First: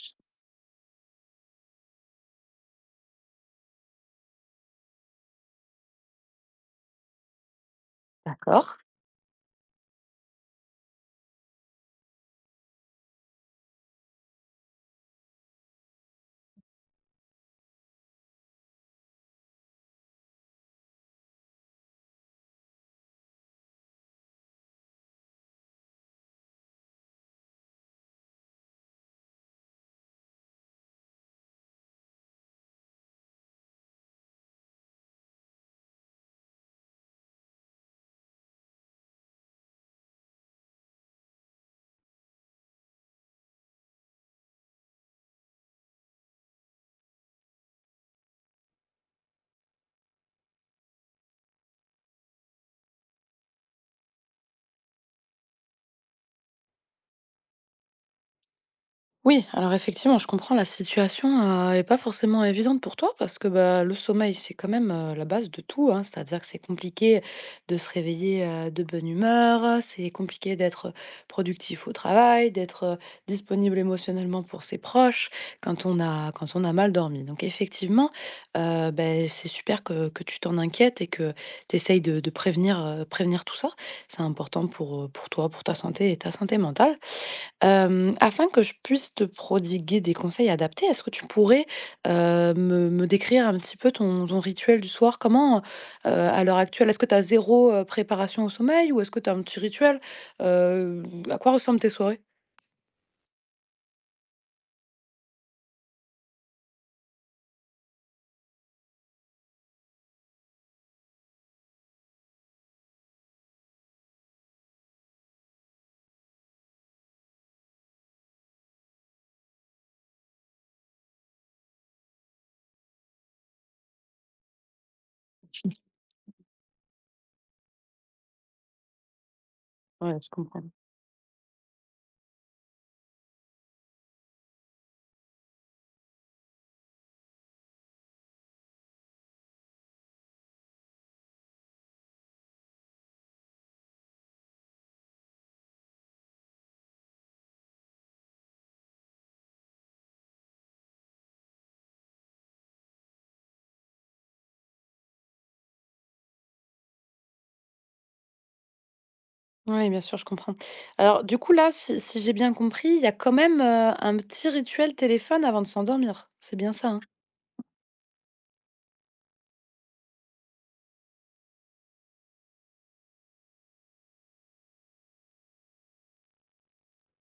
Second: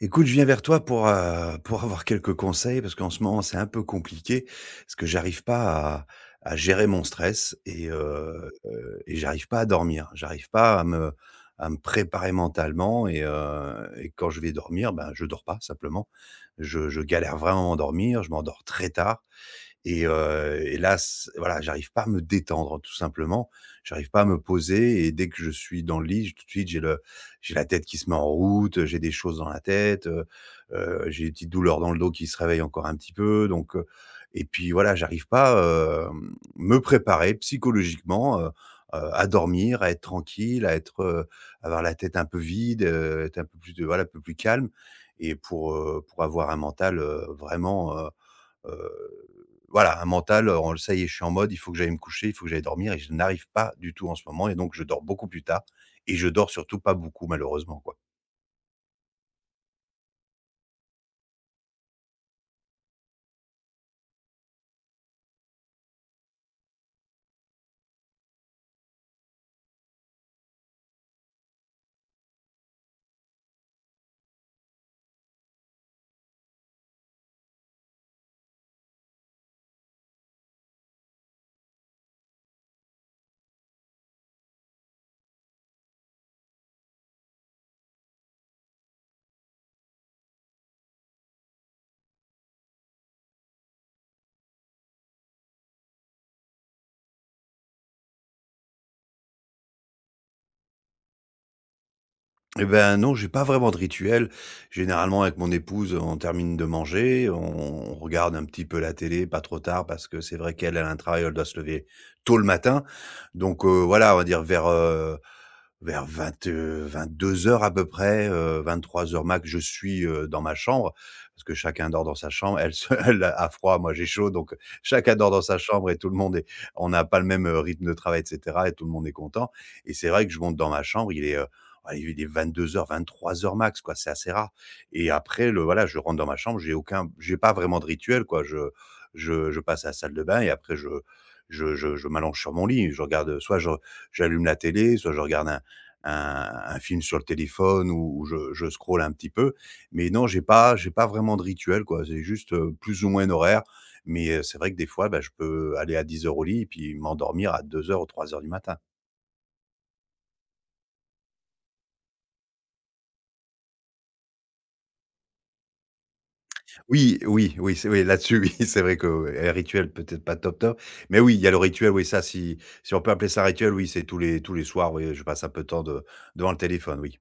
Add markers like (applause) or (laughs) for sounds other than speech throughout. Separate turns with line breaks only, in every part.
Écoute, je viens vers toi pour avoir quelques conseils parce qu'en ce moment, c'est un peu compliqué parce que j'arrive pas à gérer mon stress et heu
D'accord.
heu et j'arrive pas à dormir. J'arrive pas à me préparer mentalement et quand je vais dormir, ben, je dors pas simplement. Je galère vraiment à dormir, je m'endors très tard et heu et là, c voilà, j'arrive pas à me détendre, tout simplement. J'arrive pas à me poser et dès que je suis dans le lit, tout de suite, j'ai la tête qui se met en route, j'ai des choses dans la tête. J'ai des petites douleurs dans le dos qui se réveillent encore un petit peu, donc et puis voilà, j'arrive pas, me préparer psychologiquement, à dormir, à être tranquille, à être, avoir la tête un peu vide, être un peu plus de voilà, un peu plus calme et pour avoir un mental, vraiment, heu, voilà, un mental, en ça y est, je suis en mode: «Il faut que j'aille me coucher, il faut que j'aille dormir» et je n'arrive pas du tout en ce moment et donc je dors beaucoup plus tard et je dors surtout pas beaucoup malheureusement, quoi.
Oui, alors effectivement, je comprends, la situation, est pas forcément évidente pour toi parce que, bah, le sommeil, c'est quand même, la base de tout, hein. C'est-à-dire que c'est compliqué de se réveiller, de bonne humeur, c'est compliqué d'être, productif au travail, d'être, disponible émotionnellement pour ses proches quand on a mal dormi. Donc effectivement, c'est super que tu t'en inquiètes et que tu essayes de prévenir, prévenir tout ça. C'est important pour, pour toi, pour ta santé et ta santé mentale. Afin que je puisse te prodiguer des conseils adaptés, est-ce que tu pourrais, me décrire un petit peu ton rituel du soir? Comment, à l'heure actuelle, est-ce que tu as 0, préparation au sommeil ou est-ce que tu as un petit rituel? Heu, à quoi ressemblent tes soirées?
Et ben non, j'ai pas vraiment de rituel. Généralement, avec mon épouse, on termine de manger, on regarde un petit peu la télé, pas trop tard, parce que c'est vrai qu'elle, elle a un travail, elle doit se lever tôt le matin. Donc, voilà, on va dire vers 22 heures à peu près, 23 heures max, je suis, dans ma chambre, parce que chacun dort dans sa chambre. Elle se (laughs) elle a froid, moi j'ai chaud, donc chacun dort dans sa chambre et tout le monde est on n'a pas le même, rythme de travail et cetera et tout le monde est content et c'est
Ouais,
vrai
je
que je monte
comprends.
dans ma chambre, Ouais, il est 22:00, heures 23 heures max, quoi, c'est assez rare et après le voilà, je rentre dans ma chambre, j'ai pas vraiment de rituel, quoi. Je passe à la salle de bain et après je m'allonge sur mon lit. Je regarde, soit je j'allume la télé, soit je regarde un film sur le téléphone ou je scrolle un petit peu, mais non, j'ai pas vraiment de rituel, quoi. C'est juste, plus ou moins un horaire, mais c'est vrai que des fois, bah, je peux aller à 10 heures au lit et puis m'endormir à 2 heures ou 3 heures du matin.
Oui, bien sûr, je comprends. Alors du coup, là, si j'ai bien compris, il y a quand même, un petit rituel téléphone avant de s'endormir. C'est bien ça, hein?
Oui, oui, oui, c'est oui, là-dessus, oui, (laughs) c'est vrai que, ouais, rituel peut-être pas top, top, mais oui, il y a le rituel, oui, ça si on peut appeler ça rituel, oui, c'est tous les soirs, oui, je passe un peu de temps de devant le téléphone, oui.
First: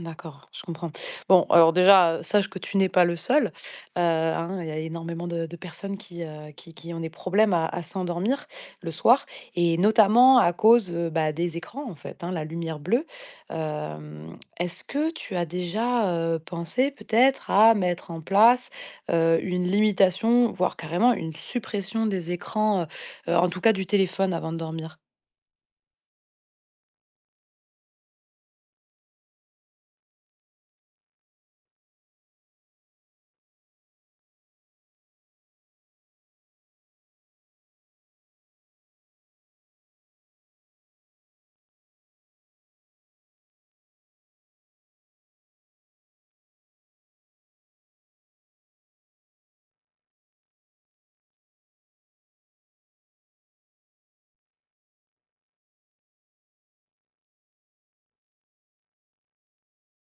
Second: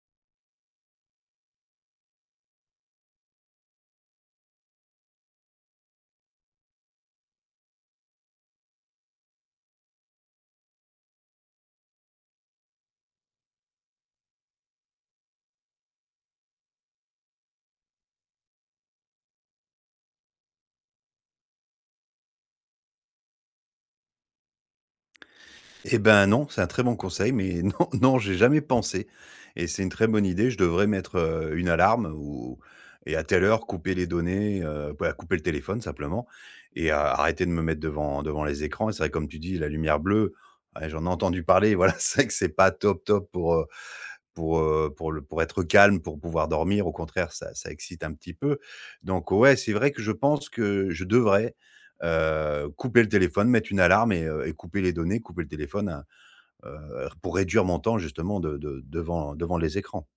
D'accord, je comprends. Bon, alors déjà, sache que tu n'es pas le seul, hein, il y a énormément de personnes qui, qui ont des problèmes à s'endormir le soir et notamment à cause, bah, des écrans, en fait, hein, la lumière bleue. Est-ce que tu as déjà, pensé peut-être à mettre en place, une limitation, voire carrément une suppression des écrans, en tout cas du téléphone avant de dormir?
Eh ben, non, c'est un très bon conseil, mais (laughs) non, non, j'ai jamais pensé et c'est une très bonne idée. Je devrais mettre, une alarme ou et à telle heure couper les données, bah, couper le téléphone simplement et a arrêter de me mettre devant les écrans et c'est vrai comme tu dis la lumière bleue, ouais, j'en ai entendu parler, (laughs) voilà, c'est vrai que c'est pas top, top pour être calme, pour pouvoir dormir, au contraire, ça excite un petit peu. Donc ouais, c'est vrai que je pense que je devrais, couper le téléphone, mettre une alarme et couper les données, couper le téléphone, hein, pour réduire mon temps justement de devant les écrans.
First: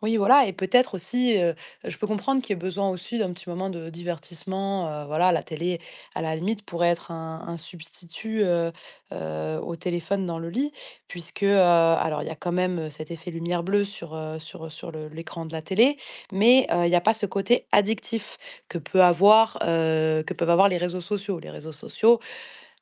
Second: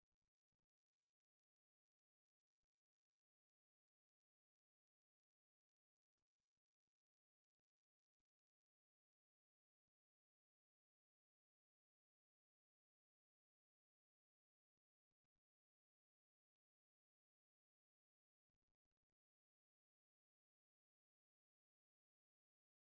Oui, voilà, et peut-être aussi, je peux comprendre qu'il y ait besoin aussi d'un petit moment de divertissement, voilà, la télé, à la limite, pourrait être un substitut, au téléphone dans le lit puisque, alors, il y a quand même, cet effet lumière bleue sur, sur le l'écran de la télé, mais, il n'y a pas ce côté addictif que peut avoir, que peuvent avoir les réseaux sociaux. Les réseaux sociaux,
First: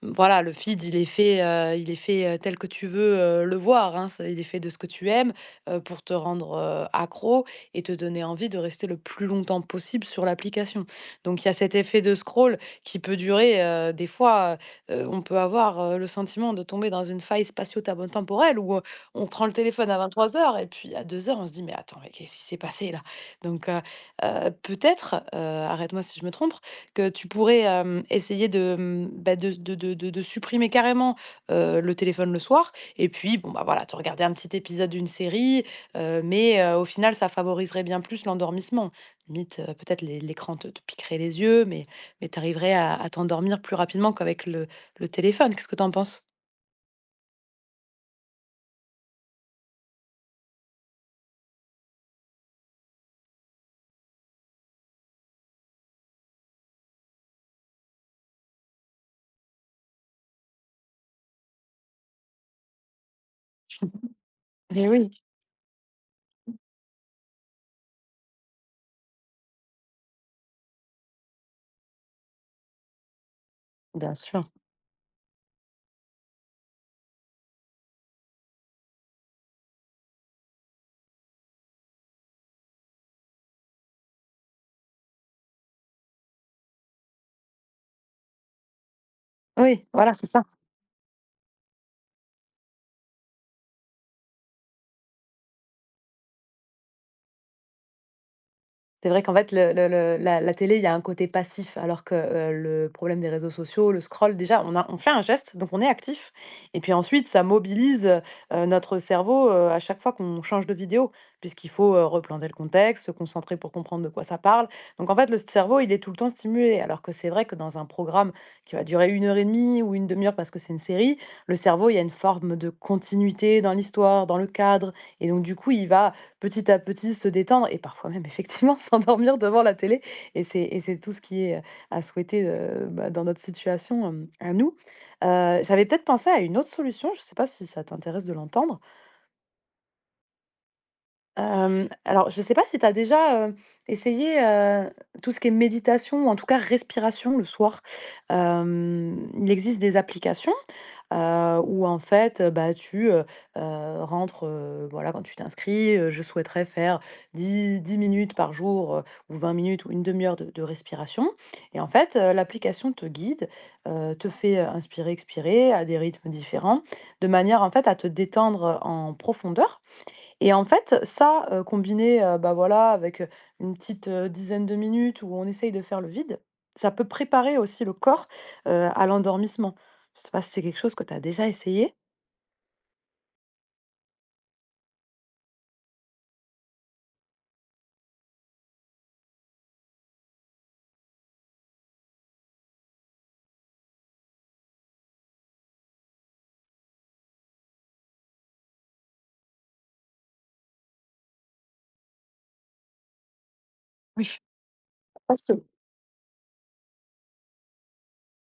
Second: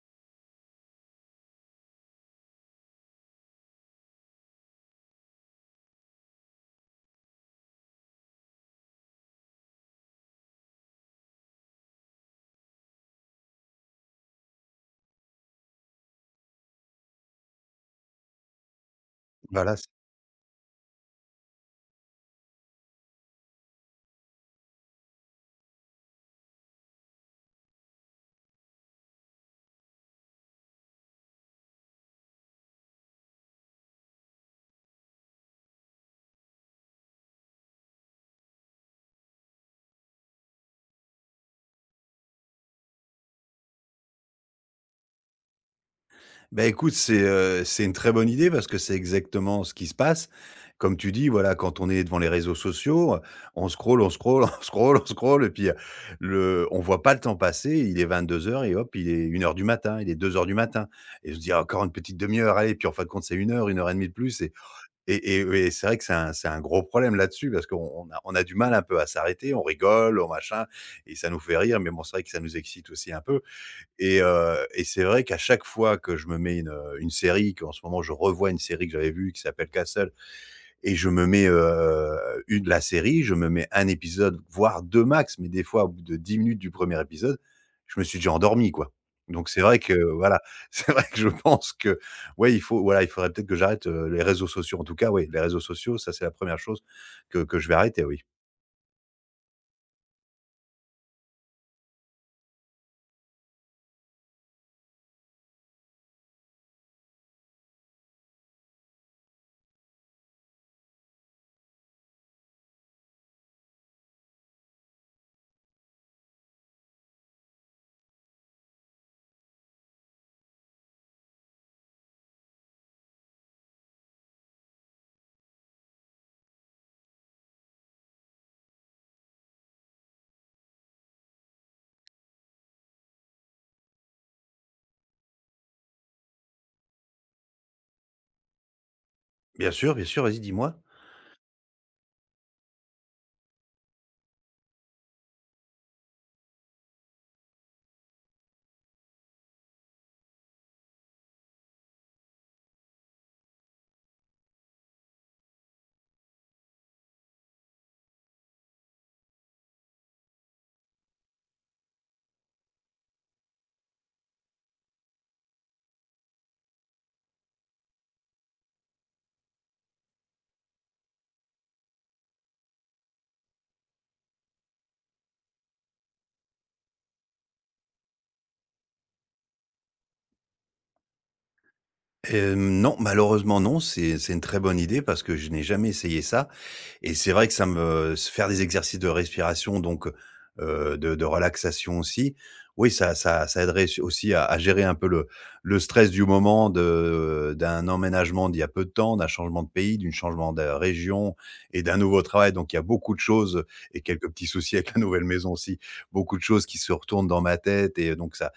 voilà, le feed, il est fait, tel que tu veux, le voir, hein. C'est Il est fait de ce que tu aimes, pour te rendre, accro et te donner envie de rester le plus longtemps possible sur l'application. Donc il y a cet effet de scroll qui peut durer, des fois, on peut avoir, le sentiment de tomber dans une faille spatio temporelle où, on prend le
Voilà.
téléphone à 23 h et puis à 2 h on se dit: «Mais attends, mais qu'est-ce qui s'est passé là?» Donc peut-être, arrête-moi si je me trompe que tu pourrais, essayer de, bah, de supprimer carrément, le téléphone le soir et puis, bon, bah, voilà, te regarder un petit épisode d'une série, mais au final, ça favoriserait bien plus l'endormissement. Limite, peut-être l'écran te piquerait les yeux, mais tu arriverais à t'endormir plus rapidement qu'avec le téléphone. Qu'est-ce que tu en penses?
Bah, écoute, c'est une très bonne idée parce que c'est exactement ce qui se passe. Comme tu dis, voilà, quand on est devant les réseaux sociaux, on scrolle, (laughs) on scrolle et puis, le on voit pas le temps passer, il est 22 heures et hop, il est 1 heure du matin, il est 2 heures du matin et on se dit: «Ah encore une petite demi-heure heure, allez» puis en fin de compte, c'est 1 heure, 1 heure et demie de plus
Eh oui.
et et et c'est vrai que c'est un gros problème là-dessus parce qu'on on a du mal un peu à s'arrêter, on rigole, on machin et ça nous fait rire mais bon, c'est vrai que ça nous excite aussi un peu.
Bien
Et
sûr.
heu et c'est vrai qu'à chaque fois que je me mets une série, qu'en ce moment je revois une série que j'avais vue qui s'appelle Castle et je me mets, une la série, je me mets un épisode, voire 2 max, mais des fois au bout de 10 minutes du premier épisode, je me suis déjà endormi, quoi. Donc c'est vrai
Oui,
que,
voilà, c'est
voilà,
ça.
(laughs) c'est vrai que je pense que, ouais, il faut voilà, il faudrait peut-être que j'arrête, les réseaux sociaux. En tout cas, oui les réseaux sociaux, ça c'est la première chose que je vais arrêter, oui.
C'est vrai qu'en fait, le la la télé, il y a un côté passif, alors que, le problème des réseaux sociaux, le scroll, déjà, on fait un geste, donc on est actif et puis ensuite, ça mobilise, notre cerveau, à chaque fois qu'on change de vidéo, puisqu'il faut, replanter le contexte, se concentrer pour comprendre de quoi ça parle. Donc en fait, le cerveau, il est tout le temps stimulé, alors que c'est vrai que dans un programme qui va durer une heure et demie ou une demi heure parce que c'est une série, le cerveau, il y a une forme de continuité dans l'histoire, dans le cadre et donc du coup, il va petit à petit se détendre et parfois même effectivement (laughs) s'endormir devant la télé et c'est tout ce qui est, à souhaiter, bah, dans notre situation, à nous. J'avais peut-être pensé à une autre solution, je ne sais pas si ça t'intéresse de l'entendre?
Bien sûr, vas-y, dis-moi.
Alors, je ne sais pas si tu as déjà, essayé, tout ce qui est méditation ou en tout cas respiration le soir? Il existe des applications où en fait, bah, tu, rentres, voilà, quand tu t'inscris, «Je souhaiterais faire dix minutes par jour, ou 20 minutes ou une demi heure de respiration» et en fait, l'application te guide, te fait, inspirer, expirer à des rythmes différents, de manière en fait à te détendre, en profondeur et en fait, ça, combiné, bah, voilà, avec, une petite, dizaine de minutes où on essaye de faire le vide, ça peut préparer aussi le corps, à l'endormissement. Je sais pas si c'est quelque chose que tu as déjà essayé?
Non, malheureusement non, c'est une très bonne idée parce que je n'ai jamais essayé ça. Et c'est vrai que ça me faire des exercices de respiration donc, de relaxation aussi, oui ça aiderait su aussi à gérer un peu le stress du moment de d'un emménagement d'il y a peu de temps, d'un changement de pays, d'une changement de région et d'un nouveau travail. Donc il y a beaucoup de choses et
Oui.
quelques petits soucis avec la nouvelle maison aussi. Beaucoup de choses qui se retournent dans ma tête et donc ça,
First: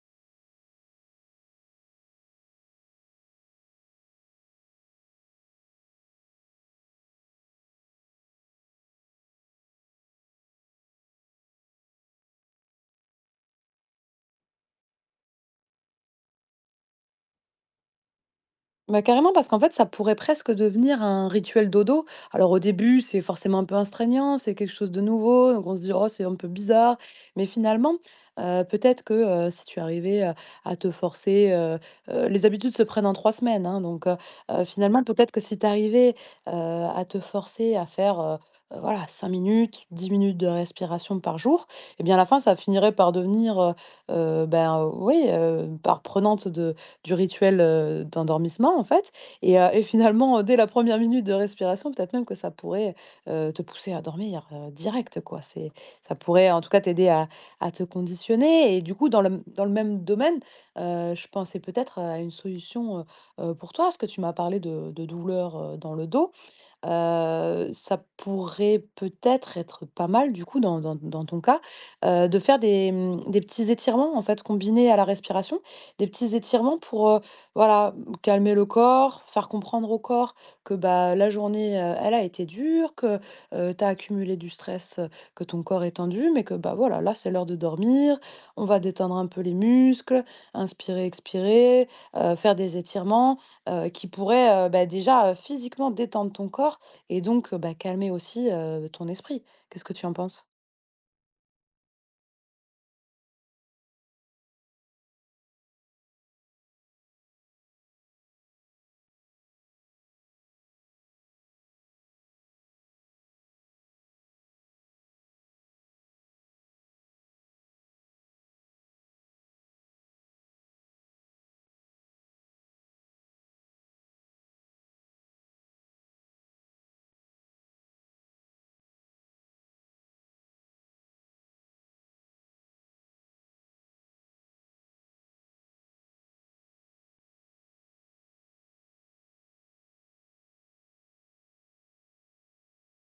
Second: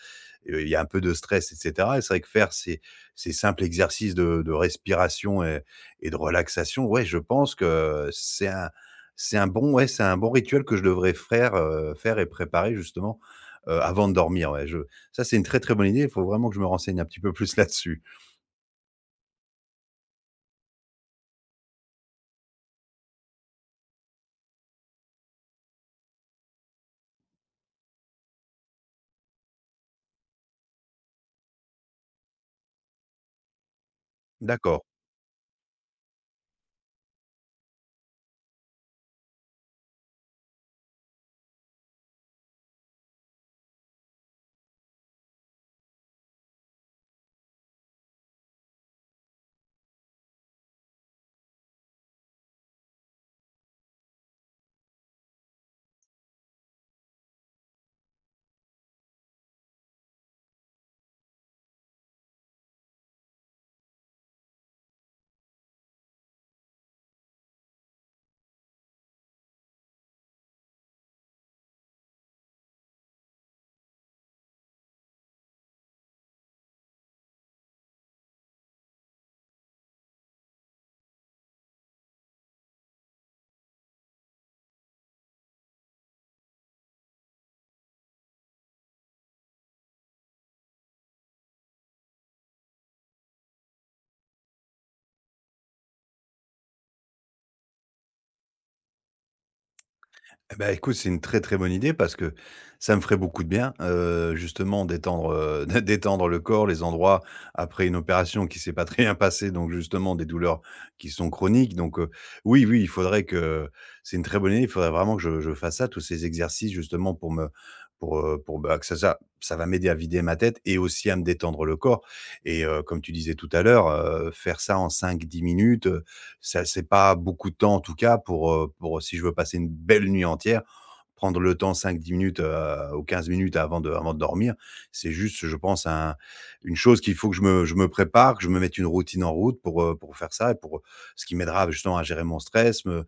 il y a un peu de stress et cetera et c'est vrai que faire ces simples exercices de respiration et de relaxation, ouais, je pense que c'est un bon ouais, c'est un bon rituel que je devrais faire, faire et préparer justement, avant de dormir, ouais. Je Ça, c'est une très, très bonne idée, il faut vraiment que je me renseigne un petit peu (laughs) plus là-dessus.
Bah, carrément, parce qu'en fait, ça pourrait presque devenir un rituel dodo. Alors, au début, c'est forcément un peu astreignant, c'est quelque chose de nouveau, donc on se dit, oh, c'est un peu bizarre. Mais finalement, peut-être que si tu arrivais à te forcer, les habitudes se prennent en 3 semaines, hein, donc
D'accord.
finalement, peut-être que si tu arrivais à te forcer à faire. Voilà, 5 minutes, 10 minutes de respiration par jour, et bien à la fin, ça finirait par devenir, ben oui, par prenante du rituel, d'endormissement, en fait et finalement, dès la première minute de respiration, peut-être même que ça pourrait, te pousser à dormir, direct, quoi. C'est Ça pourrait, en tout cas, t'aider à te conditionner et du coup, dans le même domaine, je pensais peut-être à une solution, pour toi, parce que tu m'as parlé de douleurs, dans le dos. Ça pourrait peut-être être pas mal du coup dans ton cas, de faire des petits étirements en fait combinés à la respiration. Des petits étirements pour, voilà, calmer le corps, faire comprendre au corps que, bah, la journée, elle a été dure, que, tu as accumulé du stress, que ton corps est tendu, mais que, bah, voilà, là, c'est l'heure de dormir. On va détendre un peu les muscles, inspirer, expirer, faire des étirements qui pourrait, bah, déjà, physiquement détendre ton corps et donc, bah, calmer aussi, ton esprit. Qu'est-ce que tu en penses?
Eh bah, écoute, c'est une très, très bonne idée parce que ça me ferait beaucoup de bien, justement d'étendre, (laughs) d'étendre le corps, les endroits après une opération qui s'est pas très bien passée, donc justement des douleurs qui sont chroniques, donc oui, oui, il faudrait que c'est une très bonne idée, il faudrait vraiment que je fasse ça, tous ces exercices justement pour, bah, que ça va m'aider à vider ma tête et aussi à me détendre le corps et comme tu disais tout à l'heure, faire ça en cinq dix minutes, ça c'est pas beaucoup de temps en tout cas pour si je veux passer une belle nuit entière, prendre le temps cinq dix minutes, ou 15 minutes avant de dormir. C'est juste, je pense, un une chose qu'il faut que je me prépare, que je me mette une routine en route pour faire ça et pour ce qui m'aidera justement à gérer mon stress,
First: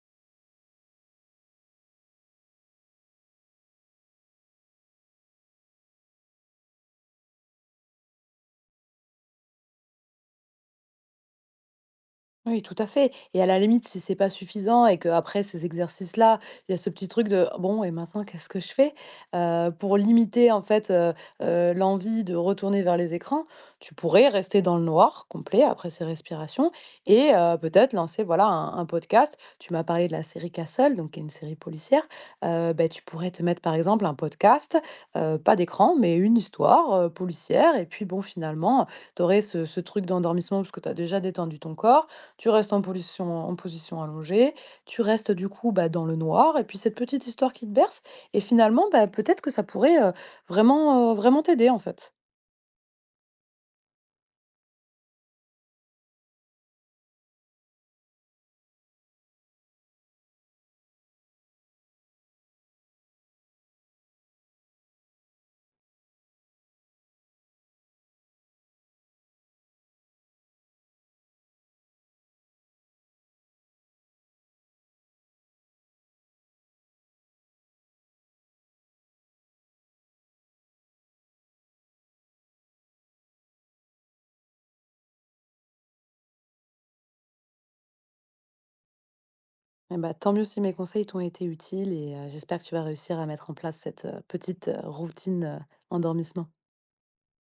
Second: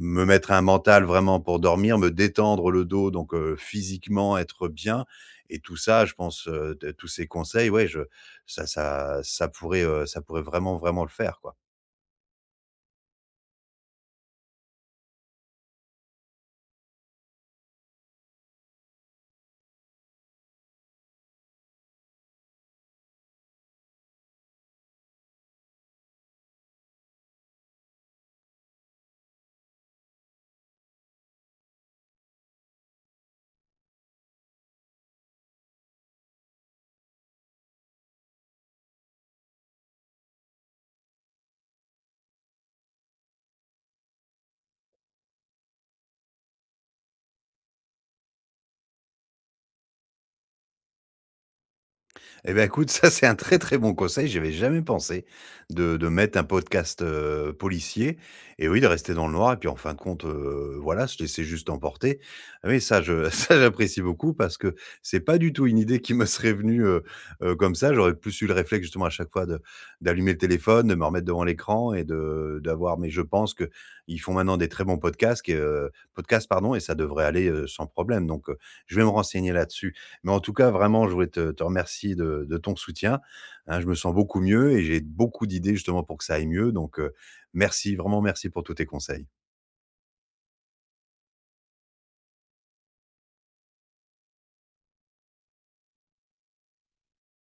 me mettre un mental vraiment pour dormir, me détendre le dos, donc physiquement être bien et tout ça, je pense, de tous ces conseils, ouais, je ça ça ça pourrait vraiment, vraiment le faire, quoi.
Oui, tout à fait et à la limite, si c'est pas suffisant et que après ces exercices-là, il y a ce petit truc de: «Ah, bon, et maintenant qu'est-ce que je fais?» Pour limiter en fait, l'envie de retourner vers les écrans, tu pourrais rester dans le noir complet après ces respirations et peut-être lancer voilà un podcast. Tu m'as parlé de la série Castle, donc qui est une série policière, beh, tu pourrais te mettre par exemple un podcast, pas d'écran mais une histoire, policière et puis bon finalement, tu aurais ce truc d'endormissement parce que tu as déjà détendu ton corps tu restes en position allongée, tu restes du coup, bah, dans le noir et puis cette petite histoire qui te berce et finalement, bah, peut-être que ça pourrait, vraiment t'aider, en fait.
Eh ben, écoute, ça, c'est un très, très bon conseil. J'y avais jamais pensé de mettre un podcast, policier et oui, de rester dans le noir et puis, en fin de compte, voilà, se laisser juste emporter. Ah oui, ça, je (laughs) ça, j'apprécie beaucoup parce que c'est pas du tout une idée qui me serait venue, comme ça. J'aurais plus eu le réflexe, justement, à chaque fois de d'allumer le téléphone, de me remettre devant l'écran et de d'avoir mais je pense que ils font maintenant des très bons podcasts podcasts, pardon et ça devrait aller, sans problème donc je vais me renseigner là-dessus. Mais en tout cas, vraiment, je voulais te remercier de ton soutien, hein. Je me sens beaucoup mieux et j'ai beaucoup d'idées justement pour que ça aille mieux donc, merci, vraiment merci pour tous tes conseils.
Et bah, tant mieux si mes conseils t'ont été utiles et j'espère que tu vas réussir à mettre en place cette, petite, routine, endormissement.